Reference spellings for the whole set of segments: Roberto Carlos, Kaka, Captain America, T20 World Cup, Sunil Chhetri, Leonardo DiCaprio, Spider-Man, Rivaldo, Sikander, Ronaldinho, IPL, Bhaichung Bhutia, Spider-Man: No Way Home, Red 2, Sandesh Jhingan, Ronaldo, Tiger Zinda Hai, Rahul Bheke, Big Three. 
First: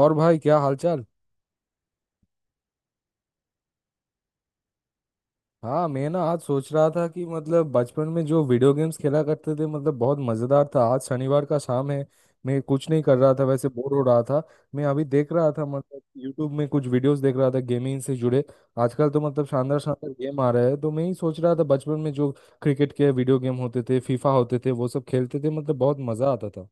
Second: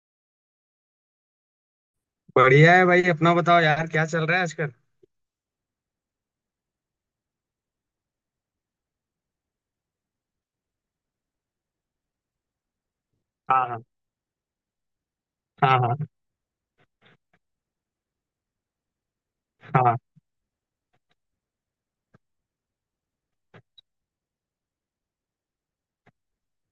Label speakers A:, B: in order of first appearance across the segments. A: और भाई क्या हालचाल।
B: बढ़िया है भाई। अपना बताओ यार, क्या चल रहा है आजकल?
A: हाँ मैं ना आज सोच रहा था कि मतलब बचपन में जो वीडियो गेम्स खेला करते थे मतलब बहुत मजेदार था। आज शनिवार का शाम है। मैं कुछ नहीं कर रहा था,
B: हाँ
A: वैसे
B: हाँ।
A: बोर हो रहा था। मैं अभी देख रहा था
B: हाँ
A: मतलब
B: हाँ।
A: यूट्यूब में कुछ वीडियोस देख रहा था गेमिंग से जुड़े। आजकल तो मतलब शानदार
B: हाँ
A: शानदार गेम आ रहे हैं तो मैं ही सोच रहा था बचपन में जो क्रिकेट के वीडियो गेम होते थे फीफा होते थे वो सब खेलते थे मतलब बहुत मजा आता था।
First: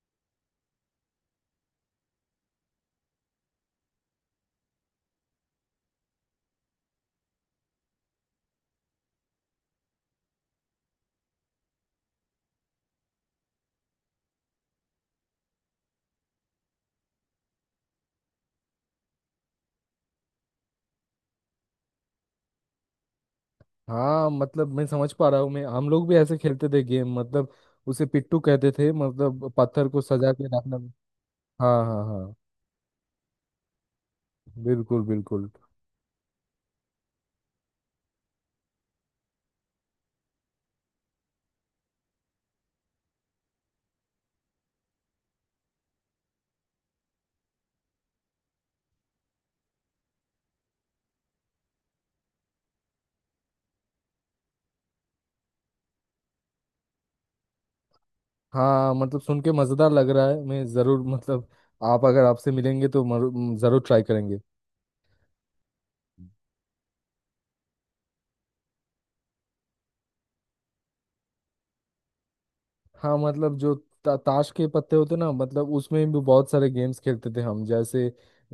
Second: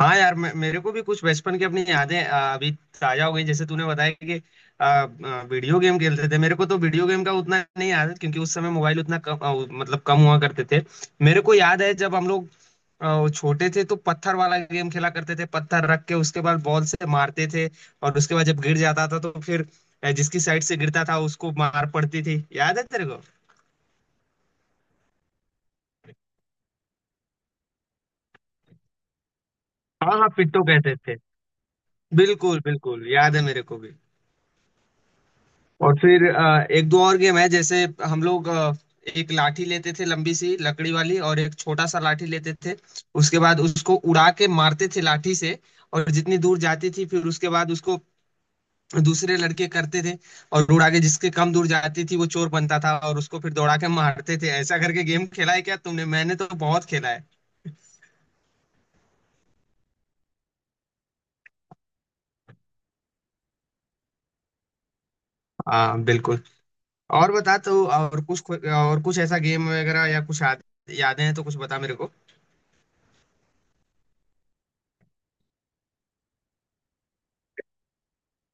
B: हाँ। यार, मेरे को भी कुछ बचपन की अपनी यादें अभी ताजा हो गई। जैसे तूने बताया कि वीडियो गेम खेलते थे। मेरे को तो वीडियो गेम का उतना नहीं याद है, क्योंकि उस समय मोबाइल उतना कम मतलब कम हुआ करते थे। मेरे को याद है जब हम लोग छोटे थे तो पत्थर वाला गेम खेला करते थे। पत्थर रख के उसके बाद बॉल से मारते थे। और उसके बाद जब गिर जाता था तो फिर जिसकी साइड से गिरता था उसको मार पड़ती थी। याद है तेरे को?
A: हाँ मतलब मैं समझ पा रहा हूँ। मैं हम लोग भी ऐसे खेलते थे गेम मतलब उसे पिट्टू कहते थे मतलब पत्थर को
B: हाँ हाँ,
A: सजा के
B: पिट्टो
A: रखना।
B: कहते थे।
A: हाँ हाँ हाँ।
B: बिल्कुल बिल्कुल, याद है मेरे को भी।
A: बिल्कुल बिल्कुल।
B: और फिर एक दो और गेम है, जैसे हम लोग एक लाठी लेते थे, लंबी सी लकड़ी वाली, और एक छोटा सा लाठी लेते थे। उसके बाद उसको उड़ा के मारते थे लाठी से। और जितनी दूर जाती थी, फिर उसके बाद उसको दूसरे लड़के करते थे। और उड़ा के जिसके कम दूर जाती थी वो चोर बनता था, और उसको फिर दौड़ा के मारते थे। ऐसा करके गेम खेला है क्या तुमने? मैंने तो बहुत खेला है।
A: हाँ मतलब सुन के मज़ेदार लग रहा है। मैं ज़रूर मतलब आप अगर आपसे मिलेंगे तो ज़रूर ट्राई करेंगे।
B: हाँ बिल्कुल। और बता तो, और कुछ ऐसा गेम वगैरह या कुछ यादें हैं तो कुछ बता मेरे को।
A: हाँ मतलब जो ताश के पत्ते होते ना मतलब उसमें भी बहुत सारे गेम्स खेलते थे हम। जैसे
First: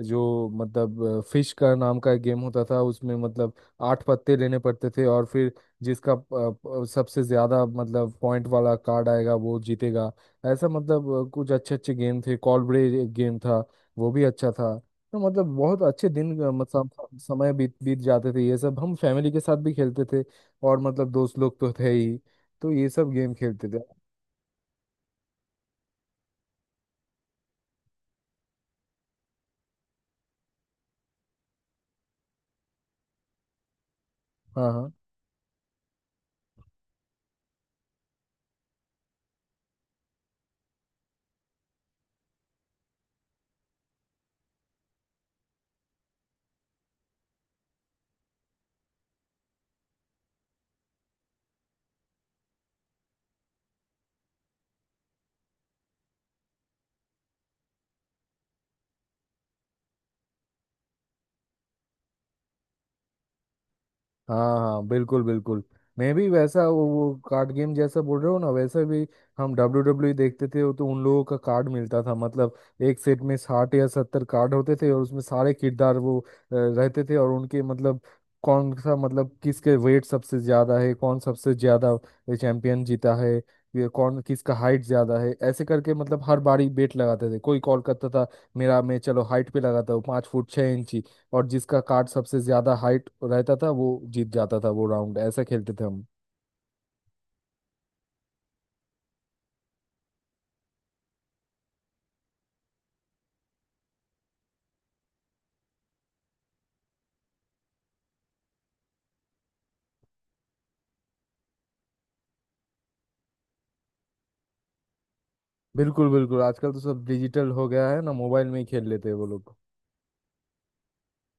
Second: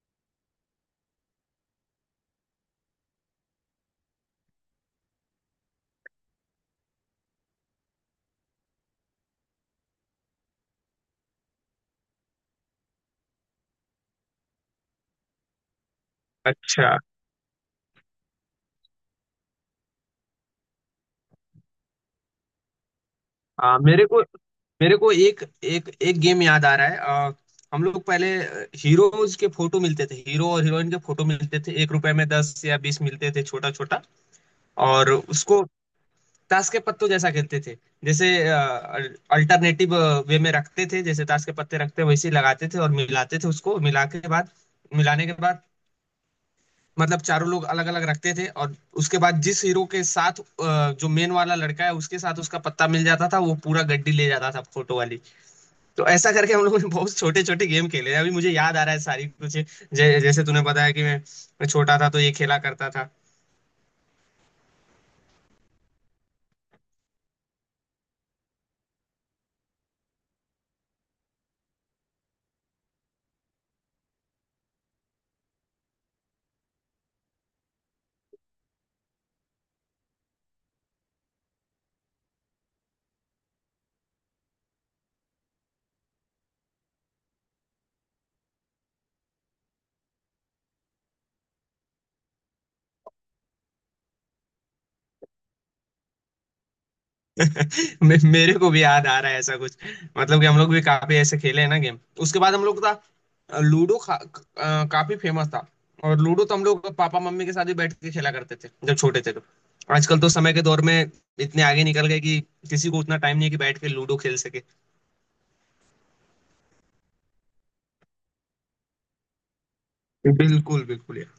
A: जो मतलब फिश का नाम का एक गेम होता था उसमें मतलब आठ पत्ते लेने पड़ते थे और फिर जिसका प- सबसे ज्यादा मतलब पॉइंट वाला कार्ड आएगा वो जीतेगा। ऐसा मतलब कुछ अच्छे अच्छे गेम थे। कॉलब्रेज एक गेम था, वो भी अच्छा था। तो मतलब बहुत अच्छे दिन मतलब
B: अच्छा।
A: समय बीत बीत जाते थे, ये सब हम फैमिली के साथ भी खेलते थे और मतलब दोस्त लोग तो थे ही, तो ये सब गेम खेलते
B: आ,
A: थे।
B: मेरे को मेरे को एक एक एक गेम याद आ रहा है। हम लोग पहले हीरोज के फोटो मिलते थे, हीरो और हीरोइन के फोटो मिलते थे। 1 रुपए में 10 या 20 मिलते थे, छोटा छोटा।
A: हाँ हाँ
B: और उसको ताश के पत्तों जैसा खेलते थे, जैसे अल्टरनेटिव वे में रखते थे, जैसे ताश के पत्ते रखते वैसे ही लगाते थे और मिलाते थे। उसको मिलाने के बाद मतलब चारों लोग अलग अलग रखते थे, और उसके बाद जिस हीरो के साथ जो मेन वाला लड़का है, उसके साथ उसका पत्ता मिल जाता था, वो पूरा गड्डी ले जाता था फोटो वाली। तो ऐसा करके हम लोगों ने बहुत छोटे छोटे गेम खेले हैं। अभी मुझे याद आ रहा है सारी कुछ। जैसे तूने बताया कि मैं छोटा था तो ये खेला करता था।
A: हाँ। हाँ बिल्कुल बिल्कुल। मैं भी वैसा वो कार्ड गेम जैसा बोल रहे हो ना वैसा भी। हम WW देखते थे तो उन लोगों का कार्ड मिलता था मतलब एक सेट में 60 या 70 कार्ड होते थे और उसमें सारे किरदार रहते थे और उनके मतलब कौन सा मतलब किसके वेट सबसे ज्यादा है, कौन सबसे ज्यादा चैंपियन जीता है, ये कौन किसका हाइट ज्यादा है, ऐसे करके मतलब हर बारी बेट लगाते थे। कोई कॉल करता था मेरा, मैं चलो हाइट पे लगाता हूँ 5 फुट 6 इंची। और जिसका कार्ड सबसे ज्यादा हाइट रहता था वो जीत जाता था वो राउंड, ऐसा खेलते थे हम।
B: मेरे को भी याद आ रहा है ऐसा कुछ। मतलब कि हम लोग भी काफी ऐसे खेले हैं ना गेम। उसके बाद हम लोग का लूडो काफी फेमस था। और लूडो तो हम लोग पापा मम्मी के साथ भी बैठ के खेला करते थे जब छोटे थे तो। आजकल तो समय के दौर में इतने आगे निकल गए कि किसी को उतना टाइम नहीं है कि बैठ के लूडो खेल सके।
A: बिल्कुल बिल्कुल। आजकल तो सब डिजिटल हो गया है ना, मोबाइल में ही खेल लेते हैं वो लोग।
B: बिल्कुल बिल्कुल यार।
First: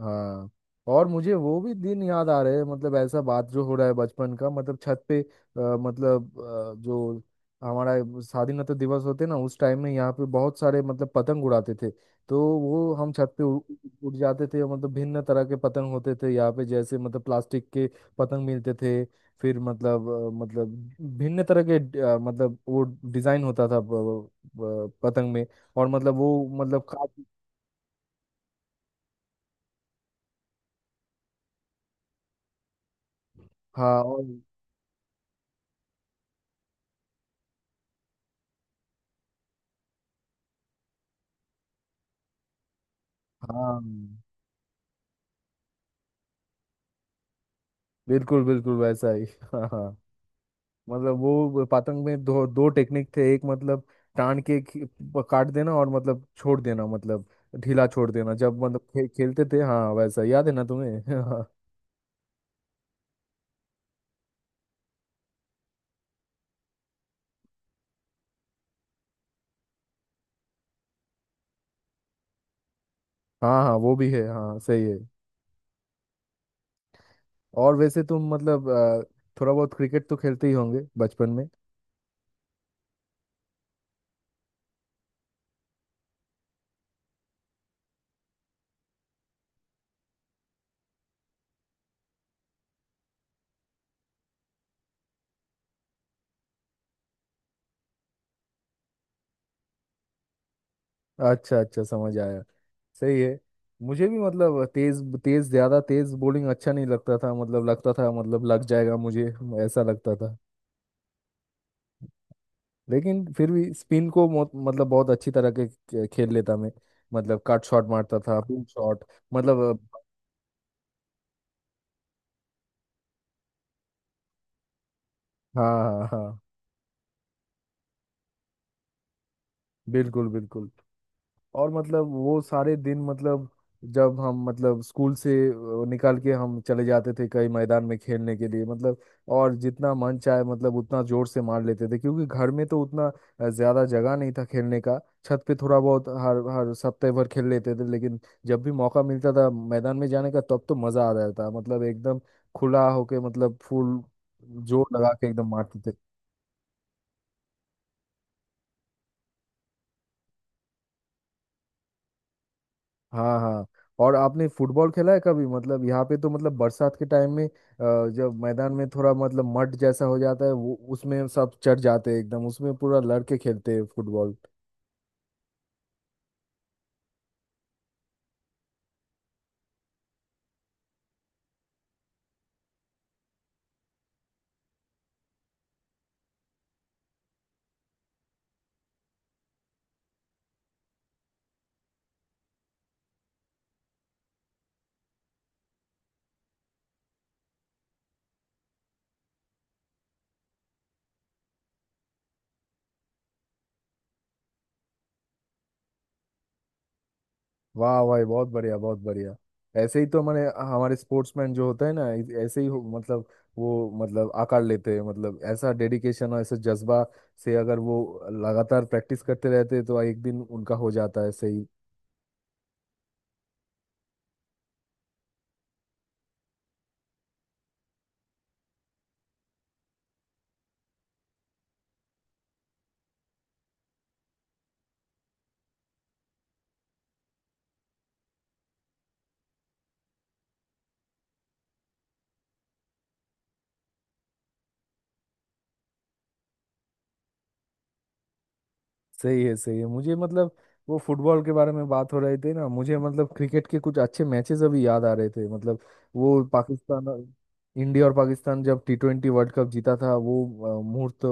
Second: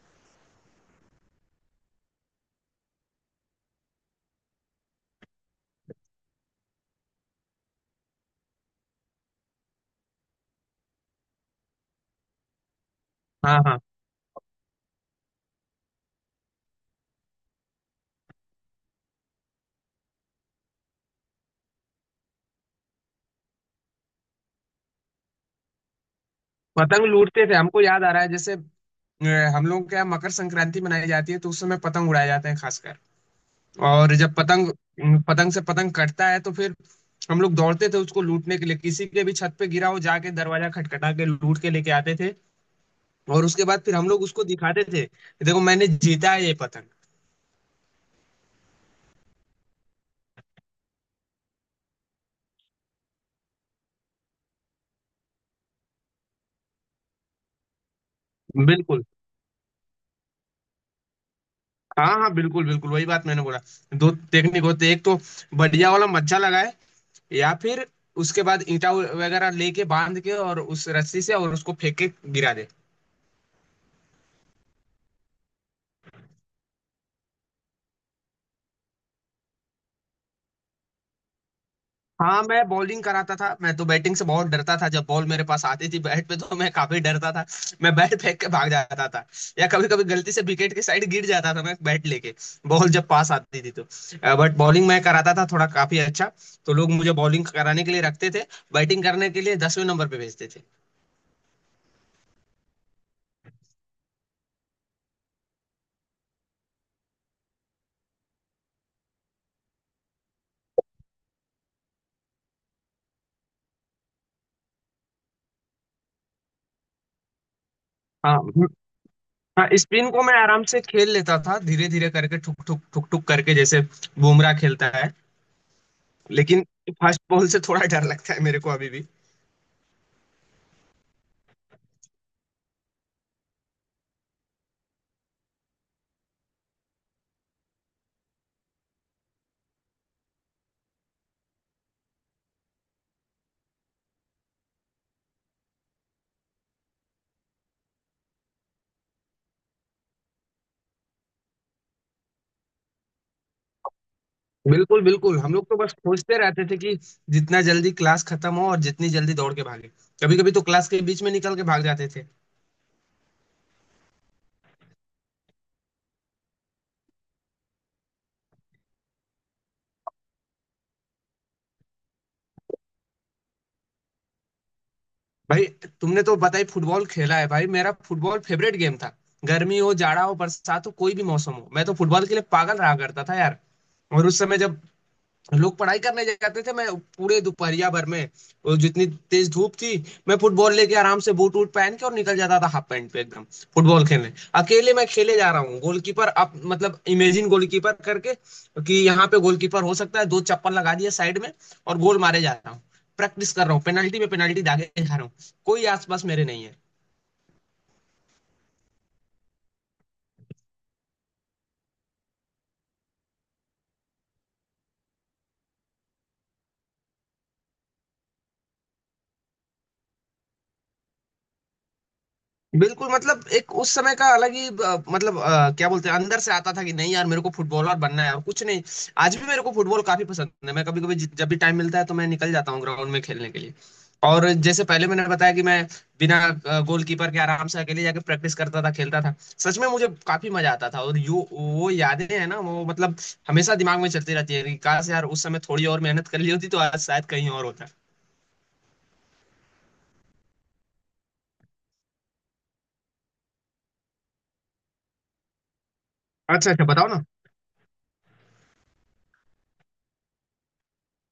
A: हाँ। और मुझे वो भी दिन याद आ रहे हैं मतलब ऐसा बात जो हो रहा है बचपन का मतलब छत पे मतलब जो हमारा स्वाधीनता दिवस होते ना उस टाइम में यहाँ पे बहुत सारे मतलब पतंग उड़ाते थे। तो वो हम छत पे
B: हाँ हाँ,
A: उड़ जाते थे मतलब भिन्न तरह के पतंग होते थे यहाँ पे जैसे मतलब प्लास्टिक के पतंग मिलते थे। फिर मतलब मतलब भिन्न तरह के मतलब वो डिजाइन होता था पतंग में और मतलब वो मतलब
B: पतंग
A: काट।
B: लूटते थे, हमको याद आ रहा है। जैसे हम लोग, क्या मकर संक्रांति मनाई जाती है तो उस समय पतंग उड़ाए जाते हैं खासकर।
A: हाँ
B: और
A: और
B: जब पतंग, पतंग से पतंग कटता है तो फिर हम लोग दौड़ते थे उसको लूटने के लिए, किसी के भी छत पे गिरा हो, जाके दरवाजा खटखटा के लूट के लेके आते थे। और उसके बाद
A: हाँ
B: फिर हम लोग उसको दिखाते थे, देखो मैंने जीता है ये पतंग।
A: बिल्कुल बिल्कुल वैसा ही हाँ हाँ। मतलब वो पतंग में दो दो टेक्निक थे, एक मतलब टान के खी- प- काट देना और मतलब छोड़ देना मतलब ढीला छोड़ देना जब मतलब
B: बिल्कुल।
A: खेलते थे। हाँ हाँ, वैसा याद है ना तुम्हें? हाँ।
B: हाँ हाँ बिल्कुल बिल्कुल, वही बात मैंने बोला। दो टेक्निक होते, एक तो बढ़िया वाला मज्जा लगाए, या फिर उसके बाद ईंटा वगैरह लेके बांध के और उस रस्सी से और उसको फेंक के गिरा दे।
A: हाँ हाँ वो भी है, हाँ सही है। और वैसे तुम मतलब थोड़ा बहुत क्रिकेट तो खेलते ही होंगे बचपन में।
B: हाँ, मैं बॉलिंग कराता था। मैं तो बैटिंग से बहुत डरता था, जब बॉल मेरे पास आती थी बैट पे तो मैं काफी डरता था। मैं बैट फेंक के भाग जाता था, या कभी कभी गलती से विकेट के साइड गिर जाता था मैं बैट लेके, बॉल जब पास आती थी तो। बट बॉलिंग मैं कराता था थोड़ा काफी अच्छा, तो लोग मुझे बॉलिंग कराने के लिए रखते थे, बैटिंग करने के लिए 10वें नंबर पे भेजते थे।
A: अच्छा अच्छा समझ आया। सही है। मुझे भी मतलब तेज तेज ज्यादा तेज बॉलिंग अच्छा नहीं लगता था मतलब लगता था मतलब लग जाएगा मुझे, ऐसा लगता था। लेकिन फिर भी स्पिन को मतलब बहुत अच्छी तरह के खेल लेता मैं। मतलब कट शॉट मारता था, पिन
B: हाँ
A: शॉट
B: हाँ,
A: मतलब।
B: स्पिन को मैं आराम से खेल लेता था, धीरे धीरे करके, ठुक ठुक ठुक ठुक करके, जैसे बुमराह खेलता है।
A: हाँ हाँ हाँ
B: लेकिन फर्स्ट बॉल से थोड़ा डर लगता है मेरे को अभी भी।
A: बिल्कुल बिल्कुल। और मतलब वो सारे दिन मतलब जब हम मतलब स्कूल से निकाल के हम चले जाते थे कई मैदान में खेलने के लिए मतलब। और जितना मन चाहे मतलब उतना जोर से मार लेते थे क्योंकि घर में तो उतना ज्यादा जगह नहीं था खेलने का। छत पे थोड़ा बहुत हर हर सप्ताह भर खेल लेते थे लेकिन जब भी मौका मिलता था मैदान में जाने का तब तो मजा आ जाता था मतलब एकदम खुला होके मतलब फुल जोर
B: बिल्कुल
A: लगा के
B: बिल्कुल,
A: एकदम
B: हम लोग तो
A: मारते
B: बस
A: थे।
B: सोचते रहते थे कि जितना जल्दी क्लास खत्म हो और जितनी जल्दी दौड़ के भागे। कभी कभी तो क्लास के बीच में निकल के भाग जाते थे।
A: हाँ हाँ। और आपने फुटबॉल खेला है कभी मतलब यहाँ पे तो मतलब बरसात के टाइम में जब मैदान में थोड़ा मतलब मड जैसा हो जाता है वो, उसमें सब चढ़ जाते हैं एकदम, उसमें पूरा लड़के खेलते हैं फुटबॉल।
B: भाई, तुमने तो बताई, फुटबॉल खेला है भाई, मेरा फुटबॉल फेवरेट गेम था। गर्मी हो, जाड़ा हो, बरसात हो, कोई भी मौसम हो, मैं तो फुटबॉल के लिए पागल रहा करता था यार। और उस समय जब लोग पढ़ाई करने जाते थे, मैं पूरे दोपहरिया भर में, और जितनी तेज धूप थी, मैं फुटबॉल लेके आराम से बूट वूट पहन के और निकल जाता था हाफ पैंट पे एकदम, फुटबॉल खेलने। अकेले मैं खेले जा रहा हूँ, गोलकीपर आप मतलब इमेजिन गोलकीपर करके, कि यहाँ पे गोलकीपर हो सकता है, दो चप्पल लगा दिया साइड में। और गोल मारे जा रहा हूँ, प्रैक्टिस कर रहा हूँ, पेनल्टी में पेनल्टी दागे जा रहा हूँ, कोई आसपास मेरे नहीं है।
A: वाह भाई बहुत बढ़िया बहुत बढ़िया। ऐसे ही तो मैंने हमारे स्पोर्ट्समैन जो होते हैं ना ऐसे ही मतलब वो मतलब आकार लेते हैं मतलब ऐसा डेडिकेशन और ऐसा जज्बा से अगर वो लगातार प्रैक्टिस करते रहते हैं, तो एक दिन उनका हो जाता है सही।
B: बिल्कुल मतलब, एक उस समय का अलग ही मतलब क्या बोलते हैं, अंदर से आता था कि नहीं यार, मेरे को फुटबॉलर बनना है और कुछ नहीं। आज भी मेरे को फुटबॉल काफी पसंद है, मैं कभी कभी जब भी टाइम मिलता है तो मैं निकल जाता हूँ ग्राउंड में खेलने के लिए। और जैसे पहले मैंने बताया कि मैं बिना गोलकीपर के आराम से अकेले जाके प्रैक्टिस करता था, खेलता था। सच में मुझे काफी मजा आता था और यू वो यादें हैं ना, वो मतलब हमेशा दिमाग में चलती रहती है कि काश यार उस समय थोड़ी और मेहनत कर ली होती तो आज शायद कहीं और होता।
A: सही है मुझे मतलब वो फुटबॉल के बारे में बात हो रही थी ना, मुझे मतलब क्रिकेट के कुछ अच्छे मैचेस अभी याद आ रहे थे मतलब। वो
B: अच्छा अच्छा, बताओ
A: पाकिस्तान
B: ना।
A: और- इंडिया और पाकिस्तान जब T20 वर्ल्ड कप जीता था वो मुहूर्त,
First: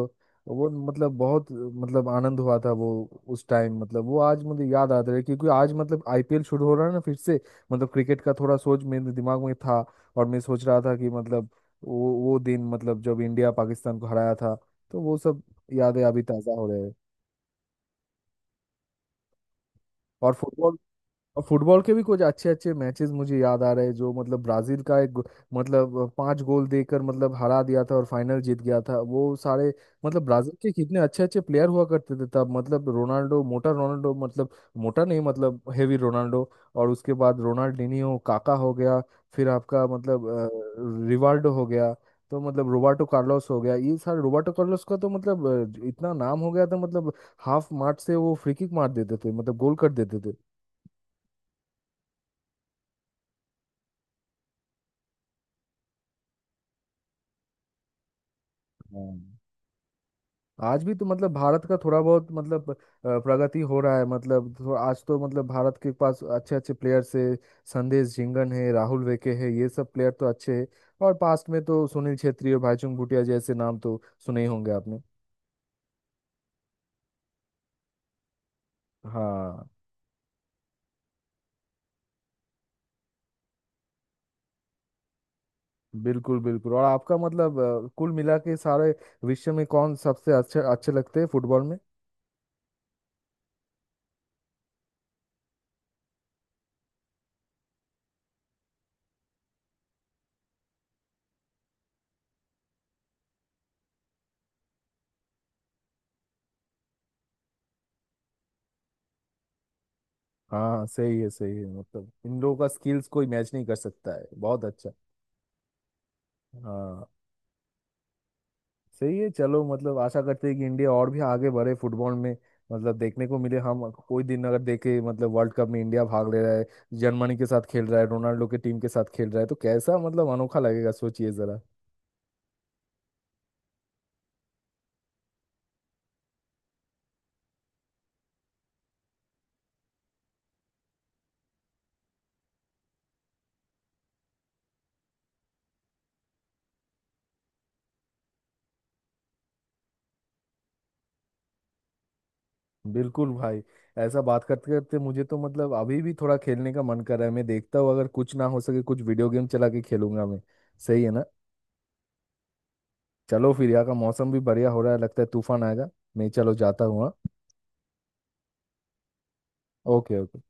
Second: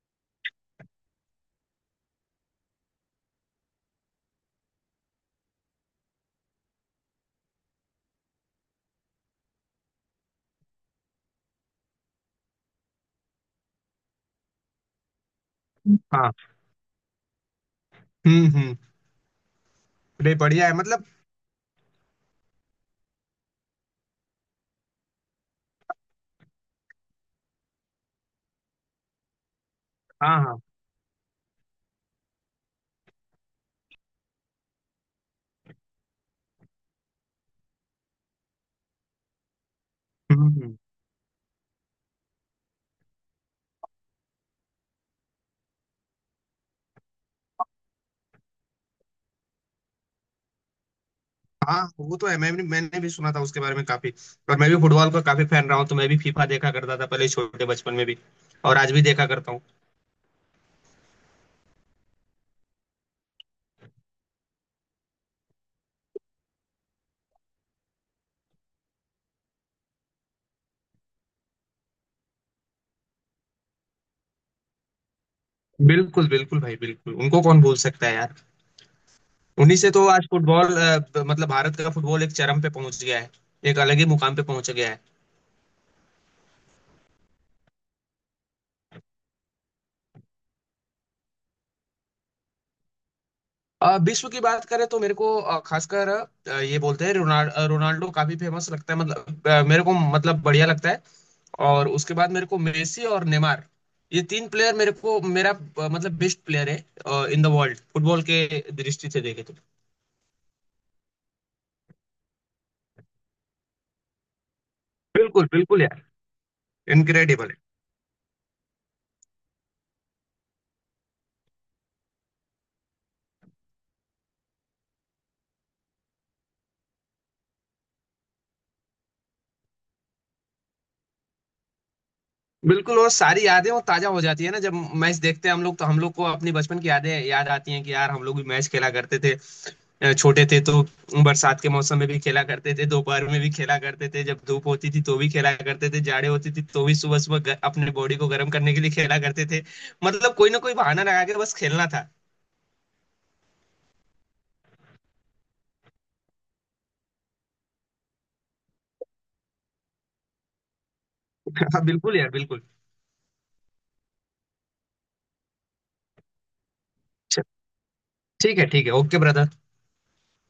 A: वो मतलब बहुत मतलब आनंद हुआ था वो। उस टाइम मतलब वो आज मुझे याद आता है क्योंकि आज मतलब IPL शुरू हो रहा है ना फिर से, मतलब क्रिकेट का थोड़ा सोच मेरे दिमाग में था। और मैं सोच रहा था कि मतलब वो दिन मतलब जब इंडिया पाकिस्तान को हराया था तो वो सब यादें अभी
B: हाँ।
A: ताज़ा हो रहे हैं।
B: हम्म।
A: और
B: नहीं, बढ़िया है
A: फुटबॉल
B: मतलब।
A: और फुटबॉल के भी कुछ अच्छे अच्छे मैचेस मुझे याद आ रहे हैं जो मतलब ब्राजील का एक गो- मतलब पांच गोल देकर मतलब हरा दिया था और फाइनल जीत गया था वो सारे। मतलब
B: हाँ
A: ब्राजील
B: हाँ।
A: के कितने अच्छे अच्छे प्लेयर हुआ करते थे तब मतलब रोनाल्डो, मोटा रोनाल्डो मतलब मोटा नहीं मतलब हेवी रोनाल्डो। और उसके बाद रोनाल्डिनियो काका हो गया, फिर आपका मतलब
B: हम्म हम्म।
A: रिवाल्डो हो गया। तो मतलब रोबर्टो कार्लोस हो गया। ये सारे रोबर्टो कार्लोस का तो मतलब इतना नाम हो गया था मतलब हाफ मार्ट से वो फ्री किक मार देते थे मतलब गोल कर देते थे।
B: हाँ, वो तो है। मैंने भी सुना था उसके बारे में काफी, और मैं भी फुटबॉल का काफी फैन रहा हूँ, तो मैं भी फीफा देखा करता था पहले छोटे बचपन में भी, और आज भी देखा
A: हाँ।
B: करता हूँ।
A: आज भी तो मतलब भारत का थोड़ा बहुत मतलब प्रगति हो रहा है मतलब थोड़ा आज तो मतलब भारत के पास अच्छे अच्छे प्लेयर्स है। संदेश झिंगन है, राहुल वेके है, ये सब प्लेयर तो अच्छे हैं। और पास्ट में तो सुनील छेत्री और भाईचुंग भूटिया जैसे नाम तो सुने ही होंगे आपने।
B: बिल्कुल बिल्कुल भाई, बिल्कुल, उनको कौन भूल सकता है यार।
A: हाँ
B: उन्हीं से तो आज फुटबॉल मतलब भारत का फुटबॉल एक चरम पे पहुंच गया है, एक अलग ही मुकाम पे पहुंच गया है।
A: बिल्कुल बिल्कुल। और आपका मतलब कुल मिला के सारे विश्व में कौन सबसे अच्छे अच्छे लगते हैं फुटबॉल में?
B: विश्व की बात करें तो मेरे को खासकर ये बोलते हैं रोनाल्डो काफी फेमस लगता है, मतलब मेरे को मतलब बढ़िया लगता है। और उसके बाद मेरे को मेसी और नेमार, ये तीन प्लेयर मेरे को, मेरा मतलब बेस्ट प्लेयर है इन द वर्ल्ड, फुटबॉल के दृष्टि से देखे तो।
A: हाँ सही है मतलब इन लोगों का स्किल्स कोई मैच नहीं कर सकता है, बहुत अच्छा।
B: बिल्कुल बिल्कुल यार।
A: हाँ
B: इनक्रेडिबल है।
A: सही है चलो मतलब आशा करते हैं कि इंडिया और भी आगे बढ़े फुटबॉल में, मतलब देखने को मिले। हम कोई दिन अगर देखे मतलब वर्ल्ड कप में इंडिया भाग ले रहा है, जर्मनी के साथ खेल रहा है, रोनाल्डो के टीम के साथ खेल रहा है तो कैसा मतलब अनोखा लगेगा, सोचिए जरा।
B: बिल्कुल, वो सारी यादें वो ताजा हो जाती है ना जब मैच देखते हैं हम लोग, तो हम लोग को अपनी बचपन की यादें याद आती हैं कि यार हम लोग भी मैच खेला करते थे छोटे थे तो, बरसात के मौसम में भी खेला करते थे, दोपहर में भी खेला करते थे, जब धूप होती थी तो भी खेला करते थे, जाड़े होती थी तो भी सुबह सुबह अपने बॉडी को गर्म करने के लिए खेला करते थे। मतलब कोई ना कोई बहाना लगा के बस खेलना था।
A: बिल्कुल भाई। ऐसा बात करते करते मुझे तो मतलब अभी भी थोड़ा खेलने का मन कर रहा है। मैं देखता हूँ अगर कुछ ना हो सके कुछ वीडियो गेम चला के खेलूंगा मैं, सही है ना?
B: हाँ बिल्कुल यार, बिल्कुल।
A: चलो फिर यहाँ का मौसम भी बढ़िया हो रहा है, लगता है तूफान आएगा। मैं चलो जाता हूँ हाँ।
B: अच्छा, ठीक है ठीक है, ओके ब्रदर।
A: Okay okay.